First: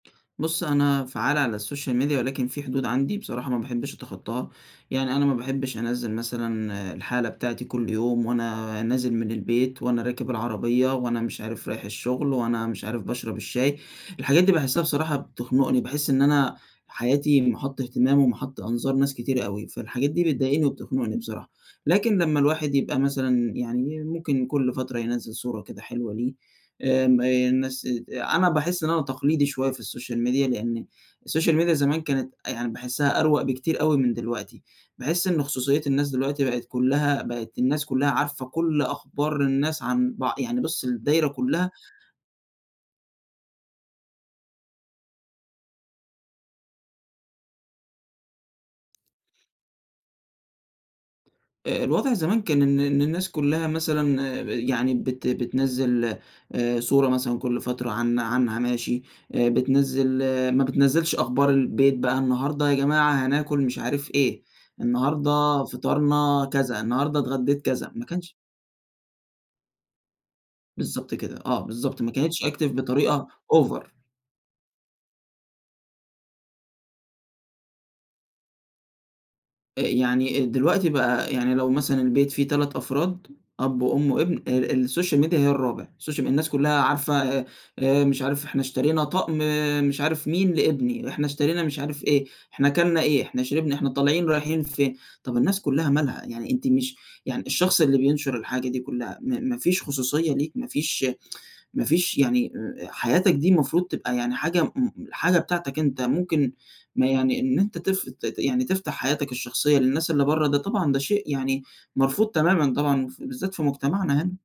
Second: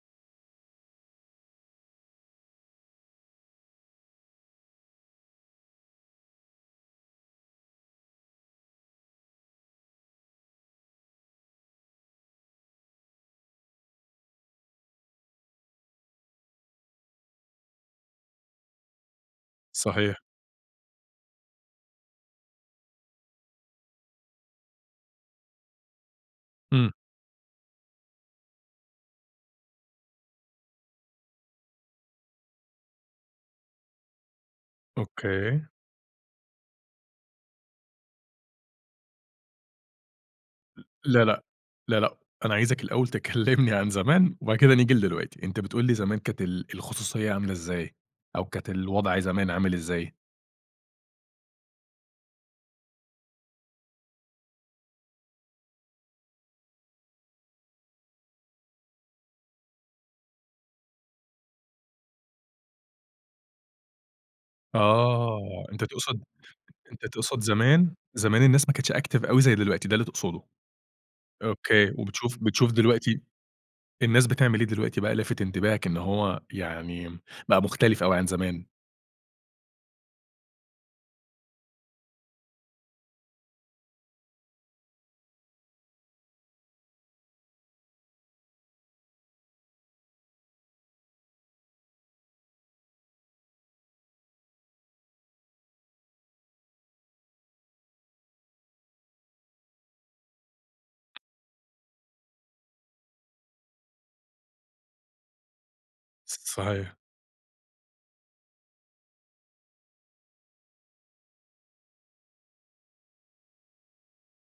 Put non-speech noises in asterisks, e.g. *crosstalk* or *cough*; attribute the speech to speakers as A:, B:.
A: بُصّ، أنا فعّال على الSocial Media ولكن في حدود عندي بصراحة ما باحبش أتخطّاها، يعني أنا ما باحبش أنّزل مثلًا الحالة بتاعتي كُلّ يوم، وأنا نازل من البيت، وأنا راكب العربية، وأنا مش عارف رايح الشغل، وأنا مش عارف باشرب الشاي، الحاجات دي باحسّها بصراحة بتخنقني، باحس إن أنا حياتي مَحَطّ اهتمام ومَحَطّ أنظار ناس كتير أوي، فالحاجات
B: صحيح.
A: دي بتضايقني وبتخنقني بصراحة، لكن لمّا الواحد يبقى مثلًا يعني ممكن كل فترة ينزّل صورة كده حلوة ليه،
B: إمم.
A: آمم، آآ، الناس ات أنا باحس إن أنا تقليدي شوية في الSocial Media لإن الSocial Media زمان كانت أ يعني باحسها أروَق بكتير أوي من دلوقتي، باحس إن
B: أوكي.
A: خصوصيات الناس دلوقتي بقِت كلّها بقِت الناس كلّها عارفة كُلّ أخبار الناس عن بع يعني بُصّ
B: لا
A: الدايرة
B: لأ،
A: كلّها
B: لا، لأ، أنا عايزك الأول تكلّمني عن زمان، وبعد كده نيجي لدلوقتي، أنت بتقول لي زمان كانت ال الخصوصية عاملة إزاي؟ أو كانت الوضع زمان عامل إزاي؟
A: آآ، الوضع زمان كان إن إن إن الناس كلّها مثلًا آآ، يعني بت بتنزّل آآ، صورة مثلًا كل فترة عن عنها ماشي بتنزّل ما بتنزّلش أخبار البيت بقى، النهارده يا جماعة هناكل مش عارف إيه، النهارده
B: آه أنت تقصد
A: فِطارنا كذا،
B: أنت
A: النهارده
B: تقصد
A: اتغديت كذا،
B: زمان،
A: ما كانش
B: زمان الناس ما كانتش active أوي زي دلوقتي، ده اللي تقصده؟
A: بالضبط كده، آه،
B: أوكي،
A: بالضبط ما
B: وبتشوف
A: كانتش active
B: بتشوف دلوقتي
A: بطريقة Over.
B: الناس بتعمل إيه دلوقتي بقى لافِت انتباهك إن هو يعني م بقى مختلف أوي عن زمان؟
A: أ يعني أ دلوقتي بقى يعني لو مثلًا البيت فيه 3 أفراد أب وأم وابن، ال الSocial Media هي الرابع الSocial مي الناس كلّها عارفة أ أ مش عارف إحنا اشترينا طقم مش عارف مين لابني، ده إحنا اشترينا مش عارف إيه، إحنا كَلْنا إيه، إحنا شربنا، إحنا طالعين رايحين فين، طَب الناس كلّها مالها؟ يعني أنتِ مش يعني الشخص اللي بينشر الحاجة دي كلّها، ما ما فيش خصوصية ليك ما فيش *tsk* ما فيش يعني أ أ حياتك دي المفروض تبقى يعني حاجة م م حاجة بتاعتك أنت
B: ص
A: ممكن
B: صحيح.
A: ما يعني إن أنت تف يعني تفتح حياتك الشخصية للناس اللي برّه ده طبعًا ده شيء يعني مرفوض تمامًا طبعًا، ف بالذات في مجتمعنا هنا.